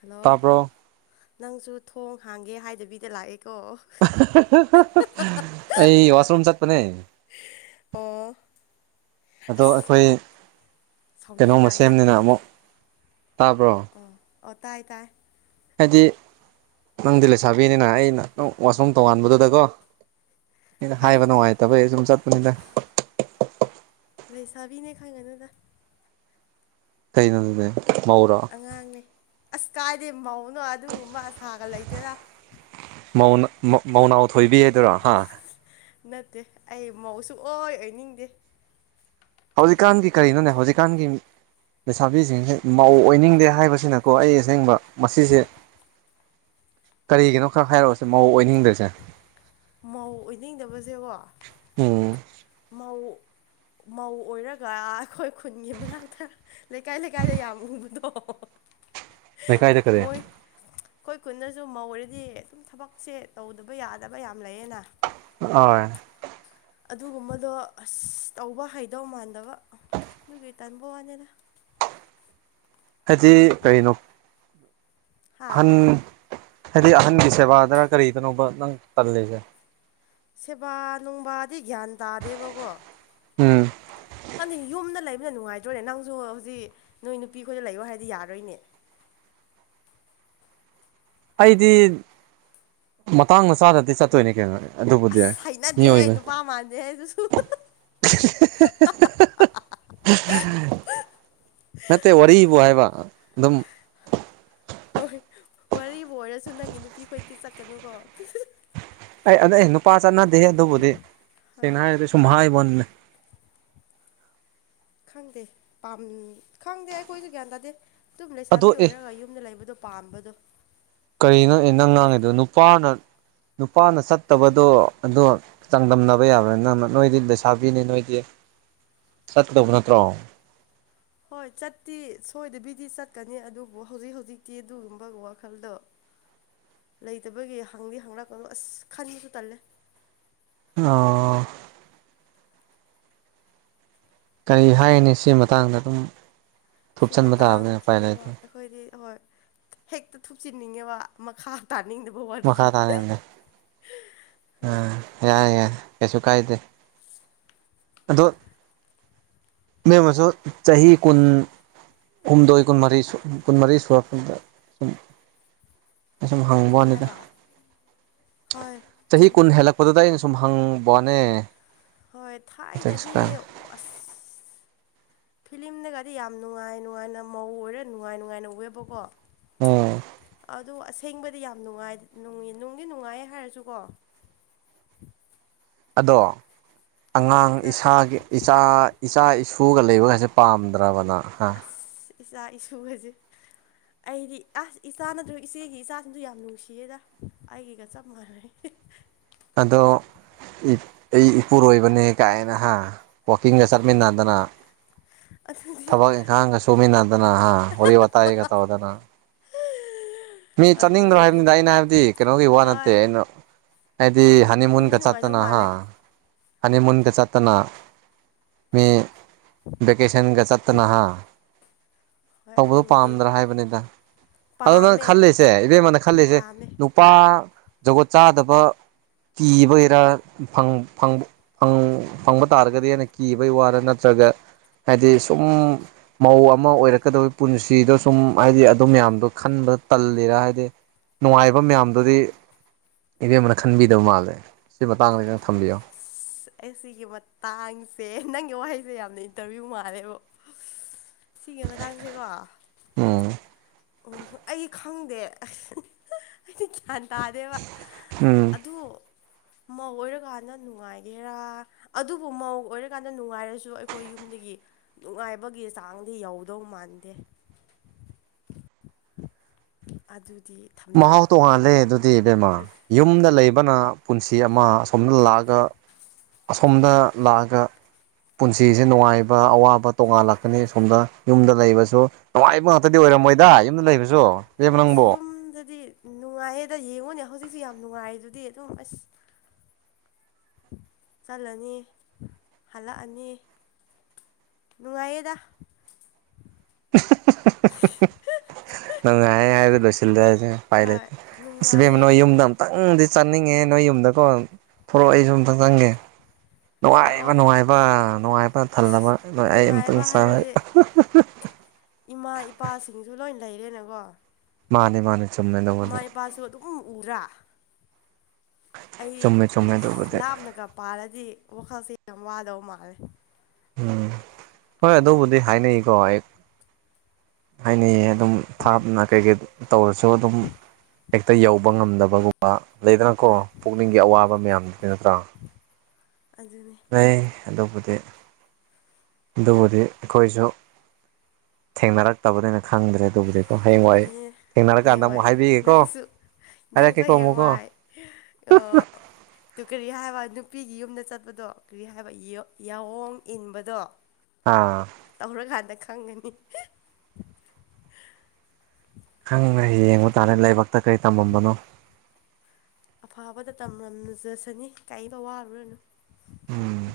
hello ꯇꯥꯕ꯭ꯔꯣ ꯅꯪꯖꯨ ꯊꯣꯡ ꯍꯥꯡꯒꯦ ꯍꯥꯏꯗꯕꯤꯗ ꯂꯥꯛꯑꯦꯀꯣ [unintelligible] ꯑꯩ ꯋꯥꯁꯔꯨꯝ ꯆꯠꯄꯅꯦ ꯑꯣꯥ ꯑꯗꯣ ꯑꯩꯈꯣꯏ ꯀꯩꯅꯣꯃ ꯁꯥꯎꯅꯤꯡꯗ꯭ꯔꯥ ꯁꯦꯝꯅꯤꯅ ꯏꯌꯥꯝꯕꯗꯣ ꯑꯃꯨꯛ ꯇꯥꯕ꯭ꯔꯣ ꯑꯣ ꯑꯣ ꯇꯥꯏ ꯇꯥꯏ ꯍꯥꯏꯗꯤ ꯅꯪꯗꯤ ꯂꯩꯁꯥꯕꯤꯅꯤꯅ ꯑꯩꯅ ꯅꯪ ꯋꯥꯁꯔꯨꯝ ꯇꯣꯉꯥꯟꯕꯗꯨꯗꯀꯣ ꯑꯩꯅ ꯐꯩꯌꯦ ꯍꯥꯏꯕ ꯐꯩꯌꯦ ꯅꯨꯡꯉꯥꯏꯇꯕꯩ ꯑꯩ ꯁꯨꯝ ꯆꯠꯄꯅꯤꯅ ꯂꯩꯁꯥꯕꯤꯅꯦ ꯈꯪꯉꯅꯗ ꯀꯩꯅꯗꯅꯦ ꯃꯧꯔꯥ ꯑꯉꯥꯡꯅꯦ ꯑꯁ ꯀꯥꯏꯗꯦ ꯃꯧꯅꯣ ꯑꯗꯨꯒꯨꯝꯕ ꯑꯁꯥꯒ ꯂꯩꯇꯦꯔꯥ ꯃꯧꯅꯥ ꯃꯧꯅꯥꯎ ꯊꯣꯏꯕꯤꯗꯨꯔꯣ ꯍꯥ ꯅꯠꯇꯦ ꯑꯩ ꯃꯧꯁꯨ ꯑꯣꯏ ꯑꯣꯏꯅꯤꯡꯗꯦ ꯍꯧꯖꯤꯛꯀꯥꯟꯒꯤ ꯀꯔꯤꯅꯣꯅꯦ ꯍꯧꯖꯤꯛꯀꯥꯟꯒꯤ ꯂꯩꯁꯥꯕꯤꯁꯤꯡꯁꯦ ꯃꯧ ꯑꯣꯏꯅꯤꯡꯗꯦ ꯍꯥꯏꯕꯁꯤꯅꯀꯣ ꯑꯩ ꯑꯁꯦꯡꯕ ꯃꯁꯤꯁꯦ ꯀꯔꯤꯒꯤꯅꯣ ꯈꯔ ꯍꯥꯏꯔꯣꯁꯦ ꯃꯧ ꯑꯣꯏꯅꯤꯡꯗ꯭ꯔꯤꯁꯦ ꯃꯧ ꯑꯣꯏꯅꯤꯡꯗꯕꯖꯦꯀꯣ ꯎꯝ ꯃꯧ ꯃꯧ ꯑꯣꯏꯔꯒ ꯑꯩꯈꯣꯏ ꯈꯨꯟꯒꯤ ꯃꯅꯥꯛꯇ ꯂꯩꯀꯥꯏ ꯂꯩꯀꯥꯏꯗ ꯌꯥꯝ ꯎꯕꯗꯣ [inaudible] ꯀꯔꯤ ꯃꯣꯏ ꯑꯩꯈꯣꯏ ꯀꯨꯟꯗꯁꯨ ꯃꯧ ꯑꯣꯏꯔꯗꯤ ꯊꯕꯛꯁꯦ ꯇꯧꯗꯕ ꯌꯥꯗꯕ ꯌꯥꯝ ꯂꯩꯌꯦꯅ ꯑ ꯑꯗꯨꯒꯨꯝꯕꯗꯣ ꯑꯁ ꯇꯧꯕ ꯍꯩꯗꯧ ꯃꯥꯟꯗꯕ ꯑꯗꯨꯒꯤ ꯇꯟꯥꯕ ꯋꯥꯅꯤꯗ ꯍꯥꯏꯗꯤ ꯀꯩꯅꯣ ꯍꯥ ꯑꯍꯟ ꯍꯥꯏꯗꯤ ꯑꯍꯟꯒꯤ ꯁꯦꯕꯥꯗꯔ ꯀꯔꯤꯗꯅꯣꯕ ꯅꯪ ꯇꯜꯂꯤꯖꯦ ꯁꯦꯕꯥ ꯅꯨꯡꯕꯥꯗꯤ ꯒ꯭ꯌꯥꯟ ꯇꯥꯗꯦꯕꯀꯣ ꯎꯝ ꯈꯪꯗꯤ ꯌꯨꯝꯗ ꯂꯩꯕꯅ ꯅꯨꯡꯉꯥꯏꯇ꯭ꯔꯅꯦꯀ ꯅꯪꯁꯨ ꯍꯧꯖꯤꯛ ꯅꯣꯏ ꯅꯨꯄꯤ ꯈꯣꯏꯗ ꯂꯩꯌꯣ ꯍꯥꯏꯔꯗꯤ ꯌꯥꯔꯣꯏꯅꯦ ꯑꯩꯗꯤ ꯃꯇꯥꯡꯅ ꯆꯥꯗꯗꯤ ꯆꯠꯇꯣꯏꯅꯤ ꯀꯩꯅꯣꯅꯦ ꯍꯩꯅꯗꯦꯍꯦ ꯅꯨꯄꯥ ꯃꯥꯟꯗꯦ ꯍꯦ ꯑꯗꯨꯁꯨ [inaudible] ꯅꯠꯇꯦ ꯋꯥꯔꯤꯕꯨ ꯍꯥꯏꯕ ꯑꯗꯨꯝ ꯍꯣꯏ ꯋꯥꯔꯤꯕꯨ ꯑꯣꯏꯔꯁꯨ ꯅꯪꯒꯤ ꯅꯨꯄꯤ ꯈꯣꯏꯗꯤ ꯆꯠꯀꯅꯨꯀꯣ ꯑꯩ ꯑꯗꯨ ꯑꯩ ꯅꯨꯄꯥ ꯆꯠꯅꯗꯦ ꯑꯗꯨꯕꯨꯗꯤ ꯍꯣꯏ ꯁꯦꯡꯅ ꯍꯥꯏꯔꯗꯤ ꯁꯨꯝ ꯍꯥꯏꯕꯣꯟꯅꯦ ꯈꯪꯗꯦ ꯄꯥꯝ ꯈꯪꯗꯦ ꯑꯩꯈꯣꯏꯁꯨ ꯒ꯭ꯌꯥꯟ ꯇꯥꯗꯦ ꯑꯗꯨꯝ ꯑꯗꯣ ꯂꯩꯁꯥꯕꯤ ꯑꯦ ꯑꯣꯏꯔꯒ ꯌꯨꯝꯗ ꯂꯩꯕꯗꯣ ꯄꯥꯝꯕꯗꯣ ꯀꯔꯤꯅꯣ ꯅꯪ ꯉꯥꯡꯉꯤꯗꯣ ꯅꯨꯄꯥꯅ ꯅꯨꯄꯥꯅ ꯆꯠꯇꯕꯗꯣ ꯑꯗꯣ ꯆꯥꯡꯗꯝꯅꯕ ꯌꯥꯕ꯭ꯔ ꯅꯪ ꯅꯣꯏꯗꯤ ꯂꯩꯁꯥꯕꯤꯅꯤ ꯅꯣꯏꯗꯤ ꯆꯠꯇꯧꯕ ꯅꯠꯇ꯭ꯔꯣ ꯍꯣꯏ ꯆꯠꯇꯤ ꯁꯣꯏꯗꯕꯤꯗꯤ ꯆꯠꯀꯅꯤ ꯑꯗꯨꯕꯨ ꯍꯧꯖꯤꯛ ꯍꯧꯖꯤꯛꯇꯤ ꯑꯗꯨꯒꯨꯝꯕ ꯋꯥꯈꯜꯗꯣ [unintelligible] ꯂꯩꯇꯕꯒꯤ ꯍꯪꯗꯤ ꯍꯪꯪꯂꯛꯀꯅꯣ ꯑꯁ ꯈꯟꯕꯁꯨ ꯇꯜꯂꯦ ꯑ ꯀꯔꯤ ꯍꯥꯏꯒꯅꯤ ꯁꯤ ꯃꯇꯥꯡꯗ ꯑꯗꯨꯝ ꯁꯤ ꯊꯨꯞꯆꯟꯕ ꯇꯥꯕꯅꯤ ꯎꯄꯥꯏ ꯃꯇꯥꯡꯁꯤꯗꯤꯀꯣ ꯂꯩꯇꯦ ꯑꯩꯈꯣꯏꯗꯤ ꯍꯣꯏ ꯍꯦꯛꯇ ꯊꯨꯞꯆꯤꯟꯅꯤꯡꯉꯦꯕ ꯃꯈꯥ ꯇꯥꯅꯤꯡꯗꯕ ꯃꯈꯥ ꯋꯥꯔꯤꯅꯤ ꯇꯥꯅ ꯍꯣꯏ ꯌꯥꯏ ꯌꯥꯏ ꯀꯩꯁꯨ ꯀꯥꯏꯗꯦ ꯑꯗꯣ ꯃꯦꯝꯃꯁꯨ ꯆꯍꯤ ꯀꯨꯟ ꯍꯨꯝꯗꯣꯏ ꯀꯨꯟꯃꯔꯤ ꯀꯨꯟꯃꯔꯤ ꯁꯨꯔꯛꯄꯗꯨꯗ ꯁꯨꯝ ꯑꯁꯨꯝ ꯍꯡꯕ ꯀꯔꯤ ꯋꯥꯅꯤꯗ ꯍꯥꯏꯕ ꯍꯣꯏ ꯆꯍꯤ ꯆꯨꯝ ꯀꯨꯟ ꯍꯦꯂꯛ ꯃꯗꯨꯗ ꯑꯩꯅ ꯁꯨꯝ ꯍꯪꯕ ꯋꯥꯅꯦ ꯍꯣꯏ ꯊꯥꯏꯅꯗꯤ ꯑꯁ ꯐꯤꯂꯤꯝꯗꯒꯗꯤ ꯌꯥꯝ ꯅꯨꯡꯉꯥꯏ ꯅꯨꯡꯉꯥꯏꯅ ꯃꯧ ꯑꯣꯏꯔ ꯅꯨꯡꯉꯥꯏ ꯅꯨꯡꯉꯥꯏꯅ ꯎꯑꯦꯕꯀꯣ ꯎꯝ ꯑꯗꯨ ꯑꯁꯦꯡꯕꯗꯤ ꯌꯥꯝ ꯅꯨꯡꯉꯥꯏ ꯅꯨꯡꯗꯤ ꯅꯨꯡꯉꯥꯏ ꯍꯥꯏꯔꯁꯨꯀꯣ ꯑꯗꯣ ꯑꯉꯥꯡ ꯈꯔ ꯏꯁꯥꯒꯤ ꯏꯆꯥ ꯏꯆꯥ ꯏꯁꯨꯒ ꯂꯩꯕꯒꯁꯦ ꯄꯥꯝꯗ꯭ꯔꯕ ꯅꯪ ꯍ ꯏꯆꯥ ꯏꯁꯨꯒꯁꯦ ꯑꯩꯗꯤ ꯑꯁ ꯏꯆꯥ ꯅꯠꯇ꯭ꯔꯖꯨ ꯏꯆꯦꯒꯤ ꯏꯆꯥꯁꯤꯡꯗꯨ ꯌꯥꯝ ꯅꯨꯡꯁꯤꯌꯦꯗ ꯑꯩꯒꯤꯒ ꯆꯞ ꯃꯥꯟꯅꯩ ꯑꯗꯣ ꯑꯩ ꯏꯄꯨꯔꯣꯏꯕꯅꯦ ꯀꯥꯏꯅ ꯍꯥ ꯋꯥꯛꯀꯤꯡꯒ ꯆꯠꯃꯤꯟꯅꯗꯅ ꯑꯗꯨꯗꯤ ꯊꯕꯛ ꯏꯪꯈꯥꯡꯒꯁꯨ ꯇꯨꯃꯤꯟꯅꯗꯅ ꯍꯥ ꯋꯥꯔꯤ ꯋꯥꯇꯥꯏꯒ ꯇꯧꯗꯅ ꯃꯤ ꯆꯠꯅꯤꯡꯗ꯭ꯔꯣ ꯑꯗꯨꯗꯤ ꯍꯥꯏꯕꯅꯤꯗ ꯑꯩꯅ ꯍꯥꯏꯕꯗꯤ ꯀꯩꯅꯣꯒꯤ ꯋꯥ ꯅꯠꯇꯦ ꯍꯣꯏ ꯑꯩꯅ ꯍꯥꯏꯗꯤ ꯅꯨꯡ ꯅꯨꯡꯗꯤ ꯍꯟꯅꯤꯃꯨꯟꯒ ꯅꯨꯡꯉꯥꯏꯗꯧ ꯆꯠꯇꯅ ꯍꯥ ꯃꯥꯜꯂꯦ ꯍꯟꯅꯤꯃꯨꯟꯒ ꯆꯠꯇꯅ ꯃꯤ ꯚꯦꯀꯁꯟꯒ ꯆꯠꯇꯅ ꯍꯥ ꯍꯣꯏ ꯇꯧꯕꯗꯨ ꯑꯗꯨꯕꯨꯗꯤ ꯄꯥꯝꯗ꯭ꯔꯥ ꯍꯥꯏꯕꯅꯤꯗ ꯑꯗꯣ ꯅꯪ ꯄꯥꯝꯃꯦ ꯈꯜꯂꯤꯁꯦ ꯏꯕꯦꯝꯃꯅ ꯈꯜꯂꯤꯁꯦ ꯄꯥꯝꯃꯦ ꯅꯨꯄꯥ ꯖꯒꯣꯠ ꯆꯥꯗꯕ ꯀꯤꯕꯒꯤꯔꯥ ꯐꯪ ꯐꯪꯕ ꯐꯪ ꯐꯪꯕ ꯇꯥꯔꯒꯗꯤ ꯍꯥꯏꯅ ꯀꯤꯕꯩ ꯋꯥꯔ ꯅꯠꯇ꯭ꯔꯒ ꯍꯥꯏꯗꯤ ꯁꯨꯝ ꯃꯧ ꯑꯃ ꯑꯣꯏꯔꯛꯀꯗꯕꯩ ꯄꯨꯟꯁꯤꯗꯣ ꯁꯨꯝ ꯍꯥꯏꯗꯤ ꯑꯗꯨ ꯃꯌꯥꯝꯗꯣ ꯈꯟꯕ ꯇꯜꯂꯤꯔ ꯍꯥꯏꯗꯤ ꯅꯨꯡꯉꯥꯏꯕ ꯃꯌꯥꯝꯗꯨꯗꯤ ꯏꯕꯦꯝꯕꯅ ꯈꯟꯕꯤꯗꯕ ꯃꯥꯜꯂꯦ ꯁꯤ ꯃꯇꯥꯡꯗ ꯈꯔ ꯊꯝꯕꯤꯌꯣ ꯑꯁ ꯑꯩ ꯁꯤꯒꯤ ꯃꯇꯥꯡꯁꯦ ꯅꯪꯒꯤ ꯋꯥꯍꯩꯁꯦ ꯌꯥꯝꯅ ꯏꯟꯇꯔꯕ꯭ꯌꯨ ꯃꯥꯜꯂꯦꯕꯣ [inaudible] ꯁꯤꯒꯤ ꯃꯇꯥꯡꯁꯦꯀꯣ ꯎꯝ ꯑꯣ ꯍꯣ ꯑꯩ ꯈꯪꯗꯦ ꯑꯩꯗꯤ ꯒ꯭ꯌꯥꯟ ꯇꯥꯗꯦꯕ ꯎꯝ ꯑꯗꯨ ꯃꯧ ꯑꯣꯏꯔꯀꯥꯟꯗ ꯅꯨꯡꯉꯥꯏꯒꯦꯔꯥ ꯑꯗꯨꯕꯨ ꯃꯧ ꯑꯣꯏꯔꯀꯥꯟꯗ ꯅꯨꯡꯉꯥꯏꯔꯁꯨ ꯑꯩꯈꯣꯏ ꯌꯨꯝꯗꯒꯤ ꯅꯨꯡꯉꯥꯏꯕꯒꯤ ꯆꯥꯡꯗꯤ ꯌꯧꯗꯧ ꯃꯥꯟꯗꯦ ꯑꯗꯨꯗꯤ ꯊꯝꯅꯤꯡꯉꯤ ꯃꯍꯥꯎ ꯇꯣꯡꯉꯥꯜꯂꯦ ꯑꯗꯨꯗꯤ ꯏꯕꯦꯝꯃꯥ ꯌꯨꯝꯗ ꯂꯩꯕꯅ ꯄꯨꯟꯁꯤ ꯑꯃ ꯑꯁꯣꯝꯗ ꯂꯥꯛꯑꯒ ꯑꯁꯣꯝꯗ ꯂꯥꯛꯑꯒ ꯄꯨꯟꯁꯤꯁꯦ ꯅꯨꯡꯉꯥꯏꯕ ꯑꯋꯥꯕ ꯇꯣꯡꯉꯥꯜꯂꯛꯀꯅꯤ ꯑꯁꯣꯝꯗ ꯌꯨꯝꯗ ꯂꯩꯕꯁꯨ ꯅꯨꯡꯉꯥꯏꯕ ꯉꯥꯛꯇꯗꯤ ꯑꯣꯏꯔꯝꯃꯣꯏꯗ ꯌꯨꯝꯗ ꯂꯩꯕꯁꯨ ꯏꯕꯦꯝꯃ ꯑꯁ ꯅꯪꯕꯣ ꯌꯨꯝꯗꯗꯤ ꯅꯨꯡꯉꯥꯏꯌꯦꯗ ꯌꯦꯡꯉꯨꯅꯦ ꯍꯧꯖꯤꯛꯇꯤ ꯌꯥꯝ ꯅꯨꯡꯉꯥꯏꯗꯨꯗꯤ ꯑꯗꯨꯝ ꯑꯁ ꯆꯠꯂꯅꯤ ꯍꯜꯂꯛꯑꯅꯤ ꯅꯨꯡꯉꯥꯏꯌꯦꯗꯥ [unintelligible] ꯅꯨꯡꯉꯥꯏꯌꯦ ꯍꯥꯏꯕꯗ ꯂꯣꯁꯤꯜꯂꯖꯤ ꯎꯄꯥꯏ ꯍꯣꯏ ꯂꯩꯇꯦ ꯏꯁ ꯏꯕꯦꯝꯃ ꯅꯨꯡꯉꯥꯏꯌꯦ ꯅꯣꯏ ꯌꯨꯝꯗ ꯑꯝꯇꯪꯗꯤ ꯆꯠꯅꯤꯡꯉꯦ ꯅꯣꯏ ꯌꯨꯝꯗꯀꯣ ꯊꯣꯔꯛꯑꯣ ꯍꯣꯏ ꯑꯩꯁꯨ ꯑꯝꯇ ꯆꯪꯒꯦ ꯅꯨꯡꯉꯥꯏꯕ ꯂꯥꯛꯑꯣ ꯅꯨꯡꯉꯥꯏꯕ ꯅꯨꯡꯉꯥꯏꯕ ꯊꯜꯂꯕ ꯑꯩ ꯑꯝꯇꯪ ꯅꯨꯡꯉꯥꯏꯕ ꯆꯪꯉ ꯍꯥꯏꯕꯗꯤ ꯏꯃꯥ ꯏꯄꯥꯁꯤꯡꯁꯨ ꯂꯣꯏ ꯂꯩꯔꯦꯅꯀꯣ ꯃꯥꯅꯦ ꯃꯥꯅꯦ ꯏꯃꯥ ꯏꯄꯥꯁꯨ ꯑꯗꯨꯝ ꯎꯡꯗ꯭ꯔꯥ ꯑꯩ ꯆꯨꯝꯃꯦ ꯆꯨꯝꯃꯦ ꯑꯁ ꯑꯗꯨꯕꯨꯗꯤ ꯂꯥꯞꯅꯒ ꯄꯥꯜꯂꯗꯤ ꯋꯥꯈꯜꯁꯦ ꯌꯥꯝ ꯋꯥꯗꯧ ꯃꯥꯜꯂꯦ ꯎꯝ ꯍꯣꯏ ꯑꯗꯨꯕꯨꯗꯤ ꯍꯥꯏꯅꯩꯀꯣ ꯑꯩ ꯍꯥꯏꯅꯩꯌꯦ ꯑꯗꯨꯝ ꯊꯥꯞꯅ ꯀꯩꯀꯩ ꯇꯧꯔꯁꯨ ꯑꯗꯨꯝ ꯍꯦꯛꯇ ꯌꯧꯕ ꯉꯝꯗꯕꯒꯨꯝꯕ ꯂꯩꯗꯅꯀꯣ ꯍꯣꯏ ꯄꯨꯛꯅꯤꯡꯒꯤ ꯑꯋꯥꯕ ꯃꯌꯥꯝꯗꯨꯗꯤ ꯅꯠꯇꯔ ꯑꯗꯨꯅꯦ ꯂꯩ ꯑꯗꯨꯕꯨꯗꯤ ꯑꯗꯨꯕꯨꯗꯤ ꯑꯩꯈꯣꯏꯁꯨ ꯊꯦꯡꯅꯔꯛꯇꯕꯅꯤꯅ ꯈꯪꯗ꯭ꯔꯦ ꯑꯗꯨꯕꯨꯗꯤꯀꯣ ꯍꯌꯦꯡꯋꯥꯏ ꯑꯗꯨꯅꯤ ꯊꯦꯡꯅꯔꯀꯥꯟꯗ ꯑꯃꯨꯛ ꯍꯌꯦꯡꯋꯥꯏ ꯍꯥꯏꯕꯤꯒꯦꯀꯣ ꯅꯪꯁꯨ ꯅꯪꯁꯨ ꯍꯥꯏꯔꯛꯀꯦꯀꯣ ꯑꯃꯨꯛꯀꯣ ꯍꯌꯦꯡꯋꯥꯏ ꯑ [unintelligible] ꯑꯗꯨ ꯀꯔꯤ ꯍꯥꯏꯕ ꯅꯨꯄꯤꯒꯤ ꯌꯨꯝꯗ ꯆꯠꯄꯗꯣ ꯀꯔꯤ ꯍꯥꯏꯕ ꯌ ꯌꯥꯑꯣꯡ ꯏꯟꯕꯗꯣ ꯑꯥ ꯇꯧꯔꯀꯥꯟꯗ ꯈꯪꯒꯅꯤ ꯈꯪꯗꯦ ꯌꯦꯡꯕ ꯇꯥꯔꯦ ꯂꯥꯏꯕꯛꯇ ꯀꯔꯤ ꯇꯝꯃꯝꯕꯅꯣ ꯑꯐꯕꯗ ꯇꯝꯔꯝꯅꯖꯁꯅꯤ ꯀꯩꯝꯅꯣ ꯋꯥꯔꯨꯔꯅꯨ ꯎꯝ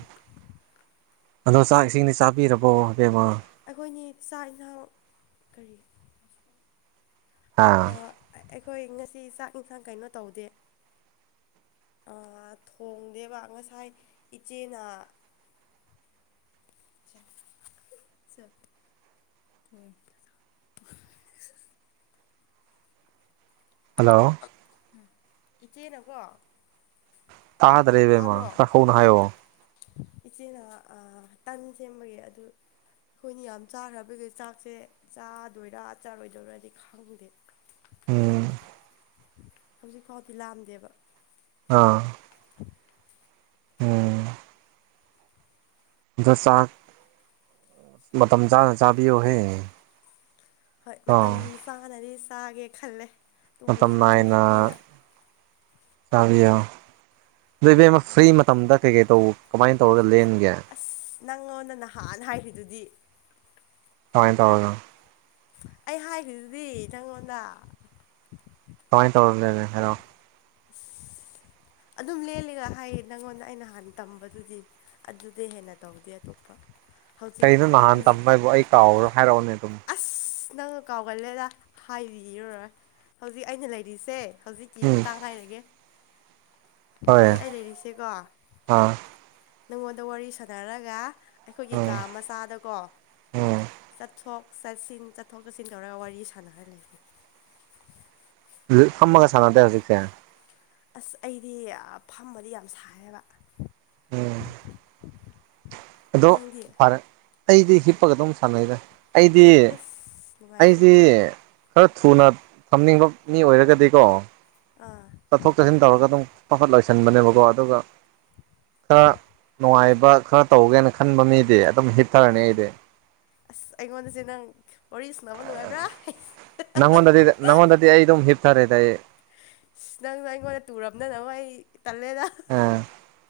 ꯑꯗꯣ ꯆꯥꯛ ꯏꯁꯤꯡꯗꯤ ꯆꯥꯕꯤꯔꯕꯣ ꯑꯕꯦꯝꯃ ꯑꯩꯈꯣꯏꯅꯤ ꯆꯥꯥꯛ ꯏꯟꯖꯥꯡ ꯀꯔꯤ ꯑꯥ ꯑꯣ ꯑꯩꯈꯣꯏ ꯉꯁꯤ ꯆꯥꯛ ꯏꯟꯁꯥꯡ ꯀꯩꯅꯣ ꯇꯧꯗꯦ ꯊꯣꯡꯗꯦꯕ ꯉꯁꯥꯏ ꯏꯆꯦꯅ ꯆꯠ ꯎꯝ ꯍꯜꯂꯣ ꯎ ꯏꯆꯦ ꯅꯀꯣ ꯇꯥꯗꯔꯕꯦꯝ ꯃꯥ ꯆꯈꯣꯅ ꯍꯥꯏꯣ ꯏꯆꯦꯅ ꯇꯟ ꯁꯦꯝꯕꯒꯤ ꯑꯗꯨ ꯑꯩꯈꯣꯏꯅ ꯌꯥꯝ ꯆꯥꯈ꯭ꯔꯕꯒꯤ ꯆꯥꯛꯁꯦ ꯆꯥꯗꯣꯏꯔꯥ ꯆꯥꯔꯣꯏꯗꯣꯏꯔꯗꯤ ꯈꯪꯗꯦ ꯎꯝ ꯍꯧꯖꯤꯛ ꯐꯥꯎꯗꯤ ꯂꯥꯑꯝꯗꯦꯕ ꯑ [unintelligible] ꯎꯝ ꯗ ꯆꯥꯛ ꯃꯇꯝ ꯆꯥꯅ ꯆꯥꯕꯤꯌꯣꯍꯦ ꯍꯣꯏ ꯑꯥ ꯃꯇꯝ ꯆꯥꯅꯗꯤ ꯆꯥꯒꯦ ꯈꯜꯂꯦ ꯑꯗꯨꯕꯨ ꯃꯇꯝ ꯅꯥꯏꯅ ꯂꯥꯝꯗꯕꯅꯤꯅ ꯆꯥꯕꯤꯌꯣ ꯑꯗꯣ ꯏꯕꯦꯝꯃ ꯐ꯭ꯔꯤ ꯃꯇꯝꯗ ꯀꯩ ꯀꯩ ꯇꯧꯕ ꯀꯃꯥꯏꯅ ꯇꯧꯔꯒ ꯂꯦꯟꯒꯦ ꯑꯁ ꯅꯪꯉꯣꯟꯗ ꯅꯍꯥꯟ ꯍꯥꯏꯔꯤꯗꯨꯗꯤ ꯀꯃꯥꯏ ꯇꯧꯔꯒ ꯑꯩ ꯍꯥꯏꯈ꯭ꯔꯤꯗꯨꯗꯤ ꯅꯪꯉꯣꯟꯗ ꯀꯃꯥꯏ ꯇꯧꯔꯒ ꯂꯦꯜꯂꯦ ꯍꯥꯏꯔꯛꯑꯣ ꯑꯁ ꯑꯗꯨꯝ ꯂꯦꯜꯂꯦꯒ ꯍꯥꯏꯌꯦ ꯅꯪꯉꯣꯟꯗ ꯑꯩꯅ ꯍꯥꯟꯅ ꯇꯝꯕꯗꯨꯗꯤ ꯑꯗꯨꯗꯤ ꯍꯦꯟꯅ ꯇꯧꯗꯦ ꯑꯇꯣꯞꯄ ꯍꯧꯖꯤꯛ ꯀꯩꯅꯣ ꯅꯍꯥꯟ ꯍꯧꯖꯤꯛ ꯇꯝꯕ ꯍꯥꯏꯕꯨ ꯑꯩ ꯀꯥꯎꯔꯣ ꯍꯥꯏꯔꯛꯎꯅꯦ ꯑꯗꯨꯝ ꯑꯁ ꯅꯪꯒ ꯀꯥꯎꯒꯜꯂꯦꯗ ꯍꯥꯏꯕꯤꯔꯔꯣꯏ ꯍꯧꯖꯤꯛ ꯑꯩꯅ ꯂꯩꯔꯤꯁꯦ ꯍꯧꯖꯤꯛꯀꯤ ꯎꯝ ꯃꯇꯥꯡ ꯍꯥꯏꯔꯒꯦ ꯍꯣꯏ ꯍꯧꯖꯤꯛ ꯑꯩ ꯂꯩꯔꯤꯁꯦꯀꯣ ꯑꯥ ꯅꯪꯉꯣꯟꯗ ꯋꯥꯔꯤ ꯁꯥꯟꯅꯔꯒ ꯑꯩꯈꯣꯏꯒꯤ ꯀꯥ ꯎꯝ ꯃꯆꯥꯗꯀꯣ ꯎꯝ ꯆꯠꯊꯣꯛ ꯆꯠꯁꯤꯟ ꯆꯠꯊꯣꯛ ꯆꯠꯁꯤꯟ ꯇꯧꯔꯒ ꯋꯥꯔꯤ ꯁꯥꯟꯅꯔ ꯂꯩꯔꯦ ꯈꯃꯒ ꯁꯥꯟꯅꯗ ꯍꯧꯖꯤꯛꯀꯦ ꯑꯁ ꯑꯩꯗꯤ ꯐꯝꯕꯗꯤ ꯌꯥꯝ ꯁꯥꯏꯌꯦꯕ ꯎꯝ [inaudible] ꯑꯗꯣ ꯅꯪꯗꯤ ꯐꯔꯦ ꯑꯩꯗꯤ ꯍꯤꯞꯄꯒ ꯑꯗꯨꯝ ꯁꯥꯟꯅꯩꯔ ꯑꯩꯗꯤ ꯑꯁ ꯅꯨꯡꯉꯥꯏꯌꯦꯅꯦ ꯑꯩꯗꯤ ꯈꯔ ꯊꯨꯅ ꯊꯝꯅꯤꯡꯕ ꯃꯤ ꯑꯣꯏꯔꯒꯗꯤꯀꯣ ꯑꯥ ꯆꯠꯊꯣꯛ ꯆꯠꯁꯤꯟ ꯇꯧꯔꯒ ꯑꯗꯨꯝ [unintelligible] ꯟꯕꯅꯦꯕꯀꯣ ꯑꯗꯨꯒ ꯈꯔ ꯅꯨꯡꯉꯥꯏꯕ ꯈꯔ ꯇꯧꯒꯦꯅ ꯈꯟꯕ ꯃꯤꯗꯤ ꯑꯗꯨꯝ ꯍꯤꯞ ꯑꯥ ꯑꯁ ꯑꯩꯒꯤꯣꯟꯗꯁꯤꯦ ꯅꯪ ꯋꯥꯔꯤ ꯁꯅꯕ ꯅꯨꯡꯉꯥꯏꯕ꯭ꯔꯥ ꯅꯪꯉꯣꯟꯗꯗꯤ ꯅꯪꯉꯣꯟꯗꯗꯤ ꯑꯩ ꯑꯗꯨꯝ ꯍꯤꯞꯊꯔꯦꯗ ꯑꯩ ꯅꯪꯅ ꯑꯩꯉꯣꯟꯗ ꯇꯨꯔꯝꯗꯅꯕ ꯑꯩ ꯇꯜꯂꯦꯗ ꯑ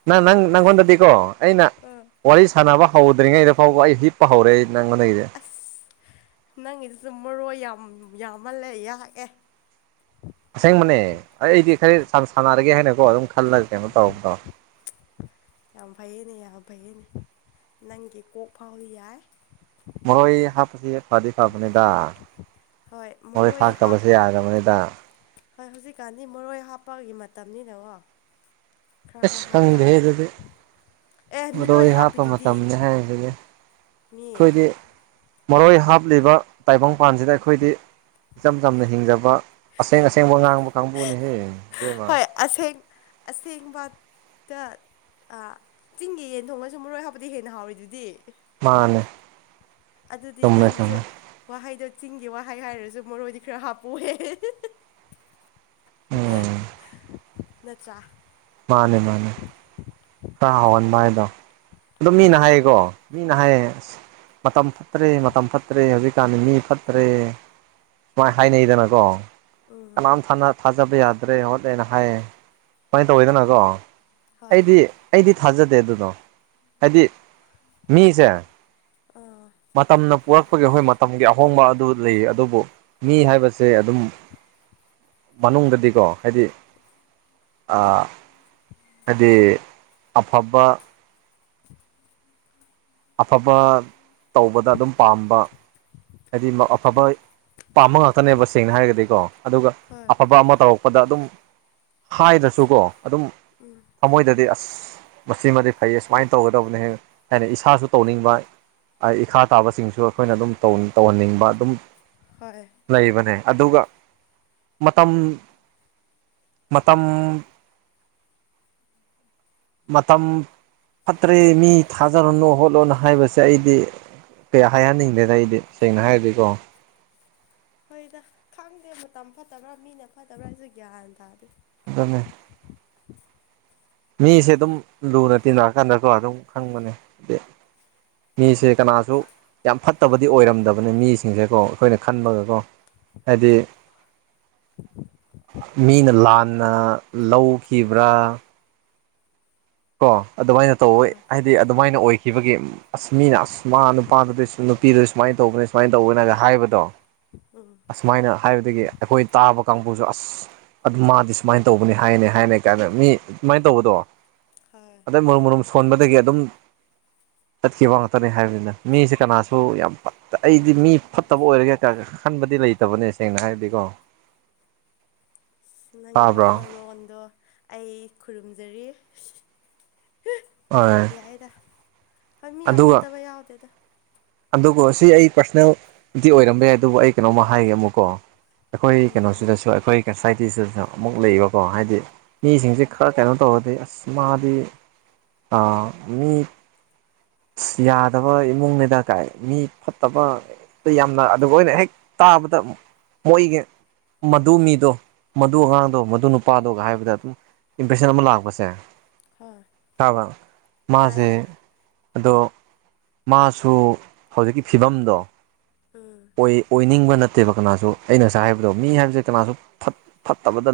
ꯅ ꯅꯪ ꯅꯪꯣꯗꯗꯤꯀꯣ ꯑꯩꯅ ꯑꯥ ꯋꯥꯔꯤ ꯁꯥꯟꯅꯕ ꯍꯧꯗ꯭ꯔꯤꯉꯩꯗ ꯐꯥꯎꯕ ꯑꯩ ꯍꯤꯞꯄ ꯍꯧꯔꯦ ꯅꯪꯣꯟꯗꯒꯤꯗꯤ ꯑꯁ ꯅꯪꯒꯤꯗꯨꯁꯨꯨꯝ ꯃꯔꯣꯏ ꯌꯥꯝ ꯌꯥꯝꯃꯜꯂꯦ ꯌꯥꯛꯑꯦ ꯑꯁꯦꯡꯕꯅꯦ ꯑꯩ ꯑꯩꯗꯤ ꯈꯔ ꯁ ꯁꯥꯟꯅꯔꯒꯦ ꯍꯥꯏꯅꯀꯣ ꯑꯗꯨꯝ ꯈꯜꯂꯒ ꯀꯩꯅꯣ ꯇꯧꯔꯕꯗꯣ ꯌꯥꯝ ꯐꯩꯌꯦꯅꯦ ꯌꯥꯝ ꯐꯩꯌꯦꯅꯦ ꯅꯪꯒꯤ ꯀꯣꯛ ꯐꯥꯎꯗꯤ ꯌꯥꯏ ꯃꯣꯏ ꯍꯥꯞꯄꯗꯤ ꯐꯔꯗꯤ ꯐꯥꯕꯅꯦꯗ ꯍꯣꯏ ꯃꯣꯏ ꯃꯔꯣꯏ ꯍꯥꯞ ꯊꯥꯛꯇꯕꯁꯦ ꯌꯥꯗꯕꯅꯤꯗ ꯍꯣꯏ ꯍꯧꯖꯤꯛꯀꯥꯟꯗꯤ ꯃꯔꯣꯏ ꯍꯥꯞꯄꯒꯤ ꯃꯇꯝꯅꯤꯅꯀꯣ ꯈꯔ ꯈꯔ ꯍꯥꯞ ꯇꯥꯔꯦ ꯁꯪꯗꯦꯗ ꯑꯗꯨ ꯑꯦ ꯃꯤ ꯂꯣꯏꯅ ꯃꯔꯣꯏ ꯍꯥꯞꯄ ꯍꯥꯞꯄꯤꯗꯨꯗꯤ ꯃꯇꯝꯅꯤꯅꯦ ꯍꯥꯏꯕꯗꯤ ꯃꯤ ꯑꯩꯈꯣꯏꯗꯤ ꯃꯔꯣꯏ ꯍꯥꯞꯂꯤꯕ ꯇꯥꯏꯕꯪꯄꯥꯟꯁꯤꯗ ꯑꯩꯈꯣꯏꯗꯤ ꯏꯆꯝ ꯆꯝꯅ ꯍꯤꯡꯖꯕ ꯑꯁꯦꯡ ꯑꯁꯦꯡꯕ ꯉꯥꯡꯕ ꯀꯥꯡꯕꯨꯅꯦꯍꯌꯦ ꯏꯦꯝꯃ ꯍꯣꯏ ꯑꯁꯦꯡ ꯑꯁꯦꯡꯕ ꯏꯇꯥ ꯆꯤꯡꯒꯤ ꯌꯦꯟ ꯊꯣꯡꯉꯁꯨ ꯃꯔꯣꯏ ꯍꯥꯞꯄꯗꯤ ꯍꯦꯟꯅ ꯍꯥꯎꯔꯤꯗꯨꯗꯤ ꯃꯥꯟꯅꯦ ꯑꯗꯨꯗꯤ ꯅꯪꯒꯤꯁꯨ ꯋꯥꯍꯩꯗꯣ ꯆꯤꯡꯒꯤ ꯋꯥꯍꯩ ꯍꯥꯏꯔꯁꯨ ꯃꯔꯣꯏꯗꯤ ꯈꯔ ꯍꯥꯞꯄꯣꯛꯑꯦ ꯎꯝ ꯅꯆꯥ ꯃꯥꯅꯦ ꯃꯥꯅꯦ [inaudible] [inaudible] ꯍꯥꯏꯗꯣ ꯑꯗꯨꯝ ꯃꯤꯅ ꯍꯣꯏ ꯍꯥꯏꯌꯦꯀꯣ ꯃꯤꯅ ꯍꯥꯏꯌꯦ ꯑꯁ ꯃꯇꯝ ꯐꯠꯇ꯭ꯔꯦ ꯃꯇꯝ ꯐꯠꯇ꯭ꯔꯦ ꯍꯧꯖꯤꯛꯀꯥꯟꯗꯤ ꯃꯤ ꯐꯠꯇ꯭ꯔꯦ ꯃꯥꯏ ꯍꯥꯏꯅꯩꯗꯅ ꯀꯣ ꯑꯣ ꯌꯥꯝ ꯊꯥꯖꯕ ꯌꯥꯗ꯭ꯔꯦ ꯍꯣꯠꯂꯦꯅ ꯍꯥꯏꯌꯦ ꯁꯨꯃꯥꯏꯅ ꯇꯧꯋꯤꯗꯅꯀꯣ ꯍꯣꯏ ꯑꯩꯗꯤ ꯑꯩꯗꯤ ꯊꯥꯖꯗꯦ ꯑꯗꯨꯅꯣ ꯍꯥꯏꯗꯤ ꯃꯤꯁꯦ ꯑꯥ ꯃꯇꯝꯅ ꯄꯔꯛꯄꯒꯤ ꯍꯈꯣꯏ ꯃꯇꯝꯒꯤ ꯑꯍꯣꯡꯕ ꯑꯗꯨ ꯂꯩꯌꯦ ꯑꯗꯨꯕꯨ ꯃꯤ ꯍꯥꯏꯕꯁꯤ ꯁꯦ ꯑꯗꯨꯝ ꯃꯅꯨꯡꯗꯗꯤꯀꯣ ꯍꯥꯏꯗꯤ ꯍꯥꯏꯗꯤ ꯑꯐꯕ ꯑꯐꯕ ꯇꯧꯕꯗ ꯑꯗꯨꯝ ꯄꯥꯝꯕ ꯍꯥꯏꯗꯤ ꯑꯐꯕ ꯄꯥꯝꯕ ꯉꯥꯛꯇꯅꯦꯕ ꯁꯦꯡꯅ ꯍꯥꯏꯔꯒꯗꯤꯀꯣ ꯑꯗꯨꯒ ꯍꯣꯏ ꯑꯐꯕ ꯑꯃ ꯇꯧꯔꯛ ꯗ ꯑꯗꯨꯝ ꯍꯥꯏꯗꯁꯨꯀꯣ ꯑꯗꯨꯝ ꯎꯝ ꯊꯃꯣꯏꯗꯗꯤ ꯑꯁ ꯃꯁꯤꯃꯗꯤ ꯐꯩꯌꯦ ꯁꯨꯃꯥꯏꯅ ꯇꯧꯒꯗꯕꯅꯦ ꯍ ꯍꯥꯏꯅ ꯏꯁ ꯏꯁꯥꯁꯨ ꯇꯧꯅꯤꯡꯕ ꯏꯈꯥ ꯇꯥꯕꯁꯤꯡꯁꯨ ꯑꯩꯈꯣꯏꯅ ꯑꯗꯨꯝ ꯇꯧꯍꯟꯅꯤꯡꯕ ꯑꯗꯨꯝ ꯍꯣꯏ ꯂꯩꯕꯅꯦ ꯑꯗꯨꯒ ꯃꯇꯝ ꯃꯇꯝ ꯃꯇꯝ ꯐꯠꯇ꯭ꯔꯦ ꯃꯤ ꯊꯥꯖꯔꯅꯨ ꯍꯣꯠꯂꯅ ꯍꯥꯏꯕꯁꯦ ꯑꯩꯗꯤ ꯀꯩꯌꯥ ꯍꯥꯏꯍꯅꯤꯡꯗꯦ ꯍꯥꯏ ꯑꯩꯏꯗꯤ ꯁꯦꯡꯅ ꯍꯥꯏꯔꯗꯤꯀꯣ ꯍꯣꯏꯗ ꯈꯪꯗꯦ ꯃꯇꯝ ꯐꯠꯇꯕ꯭ꯔꯥ ꯃꯤꯅ ꯐꯠꯇꯕ꯭ꯔꯥ ꯍꯥꯏꯁꯨ ꯒ꯭ꯌꯥꯟ ꯇꯥꯗꯦ ꯑꯗꯨꯝꯅꯤ ꯃꯤꯁꯦ ꯑꯗꯨꯝ ꯂꯨꯅ ꯇꯤꯟꯅꯔꯀꯥꯟꯗꯀꯣ ꯑꯗꯨꯝ ꯈꯪꯕꯅꯦ ꯍꯥꯏꯗꯤ ꯃꯤꯁꯦ ꯀꯅꯥꯁꯨ ꯌꯥꯝ ꯐꯠꯇꯕꯗꯤ ꯑꯣꯏꯔꯝꯗꯕꯅꯦ ꯃꯤꯁꯤꯡꯁꯦꯀꯣ ꯑꯩꯈꯣꯏꯅ ꯈꯟꯕꯒꯀꯣ ꯍꯥꯏꯗꯤ ꯃꯤꯅ ꯂꯥꯟꯅ ꯂꯧꯈꯤꯕ꯭ꯔꯥ ꯀꯣ ꯑꯗꯨꯃꯥꯏꯅ ꯇꯧꯋꯦ ꯍꯣꯏ ꯍꯥꯏꯗꯤ ꯑꯗꯨꯃꯥꯏꯅ ꯑꯣꯏꯈꯤꯕꯒꯤ ꯑꯁ ꯃꯤꯅ ꯑꯁ ꯃꯥ ꯅꯨꯄꯥꯗꯨꯗ ꯅꯨꯄꯤꯗꯨ ꯁꯨꯃꯥꯏꯅ ꯇꯧꯕꯅꯤ ꯁꯨꯃꯥꯏꯅ ꯇꯧꯕꯅꯒ ꯍꯥꯏꯕꯗꯣ ꯎꯝ ꯑꯁꯨꯃꯥꯏꯅ ꯍꯥꯏꯕꯗꯒꯤ ꯑꯩꯈꯣꯏ ꯇꯥꯕ ꯀꯥꯡꯕꯨꯁꯨ ꯑꯁ ꯑꯗꯨ ꯃꯥꯗꯤ ꯁꯨꯃꯥꯏꯅ ꯇꯧꯕꯅꯤ ꯍꯥꯏꯅꯦ ꯍꯥꯏꯅꯦ ꯀꯥꯏꯅ ꯃꯤ ꯑꯗꯨꯃꯥꯏꯅ ꯇꯧꯕꯗꯣ ꯍꯣꯏ ꯑꯗꯩ ꯃꯔꯨꯝ ꯃꯔꯨꯝ ꯁꯣꯟꯕꯗꯒꯤ ꯑꯗꯨꯝ ꯆꯠꯈꯤꯕ ꯉꯥꯛꯇꯅꯦ ꯍꯥꯏꯕꯅꯤꯅ ꯃꯤꯁꯦ ꯀꯅꯥꯁꯨ ꯌꯥꯝ ꯑꯩꯗꯤ ꯃꯤ ꯐꯠꯇꯕ ꯑꯣꯏꯔꯒꯦ ꯍꯥꯏꯇꯥꯦ ꯈꯟꯕꯗꯤ ꯂꯩꯇꯕꯅꯦ ꯁꯦꯡꯅ ꯍꯥꯏꯔꯗꯤꯀꯣ ꯅꯪꯒꯤ ꯇꯥꯕ꯭ꯔꯣ ꯋꯥꯈꯜꯂꯣꯟꯗꯣ ꯑꯩ ꯈꯨꯔꯨꯝꯖꯔꯤ ꯍꯣꯏ ꯌꯥꯏꯗ ꯍꯣꯏ ꯃꯤ ꯌꯥꯝ ꯑꯗꯨꯒ ꯐꯠꯇꯕ ꯌꯥꯎꯗꯦꯗꯥ ꯑꯗꯨꯒ ꯁꯤ ꯑꯩ ꯄꯥꯔꯁꯣꯅꯦꯜꯗꯤ ꯑꯣꯏꯔꯝꯕ ꯌꯥꯏ ꯑꯗꯨꯕꯨ ꯑꯩ ꯀꯩꯅꯣꯝꯃ ꯍꯥꯏꯒꯦ ꯑꯃꯨꯛꯀꯣ ꯑꯩꯈꯣꯏ ꯎꯝ ꯀꯩꯅꯣꯁꯤꯗꯁꯨ ꯑꯩꯈꯣꯏ ꯁꯣꯁꯥꯏꯇꯤꯁꯤꯗꯁꯨ ꯑꯃꯨꯛ ꯂꯩꯕꯀꯣ ꯍꯥꯏꯗꯤ ꯃꯤꯁꯤꯡꯁꯦ ꯈꯔ ꯀꯩꯅꯣ ꯇꯧꯔꯗꯤ ꯑꯁ ꯃꯥꯗꯤ ꯑ ꯃꯤ ꯑꯁ ꯌꯥꯗꯕ ꯏꯃꯨꯡꯅꯤꯗ ꯀꯥꯏ ꯃꯤ ꯐꯠꯇꯕ ꯌꯥꯝꯅ ꯑꯗꯨꯒ ꯑꯣꯏꯅ ꯍꯦꯛ ꯇꯥꯕꯗ ꯃꯣꯏꯒꯤ ꯃꯗꯨ ꯃꯤꯗꯣ ꯃꯗꯨ ꯑꯉꯥꯡꯗꯣ ꯃꯗꯨ ꯅꯨꯄꯥꯗꯣꯒ ꯍꯥꯏꯕꯗ ꯑꯗꯨꯝ ꯏꯝꯄ꯭ꯔꯦꯁꯟ ꯑꯃ ꯂꯥꯛꯄꯁꯦ ꯍꯣꯢ ꯇꯥꯕ꯭ꯔꯥ ꯃꯥꯁꯦ ꯑꯗꯣ ꯃꯥꯁꯨ ꯍꯧꯖꯤꯛꯀꯤ ꯐꯤꯕꯝꯗꯣ ꯎꯝ ꯑꯣꯏꯅꯤꯡꯕ ꯅꯠꯇꯦꯕ ꯀꯅꯥꯁꯨ ꯑꯩꯅ ꯉꯁꯥꯏ ꯍꯥꯏꯕꯗꯣ ꯃꯤ ꯍꯥꯏꯕꯁꯦ ꯀꯅꯥꯁꯨ ꯐꯠꯇꯕꯗ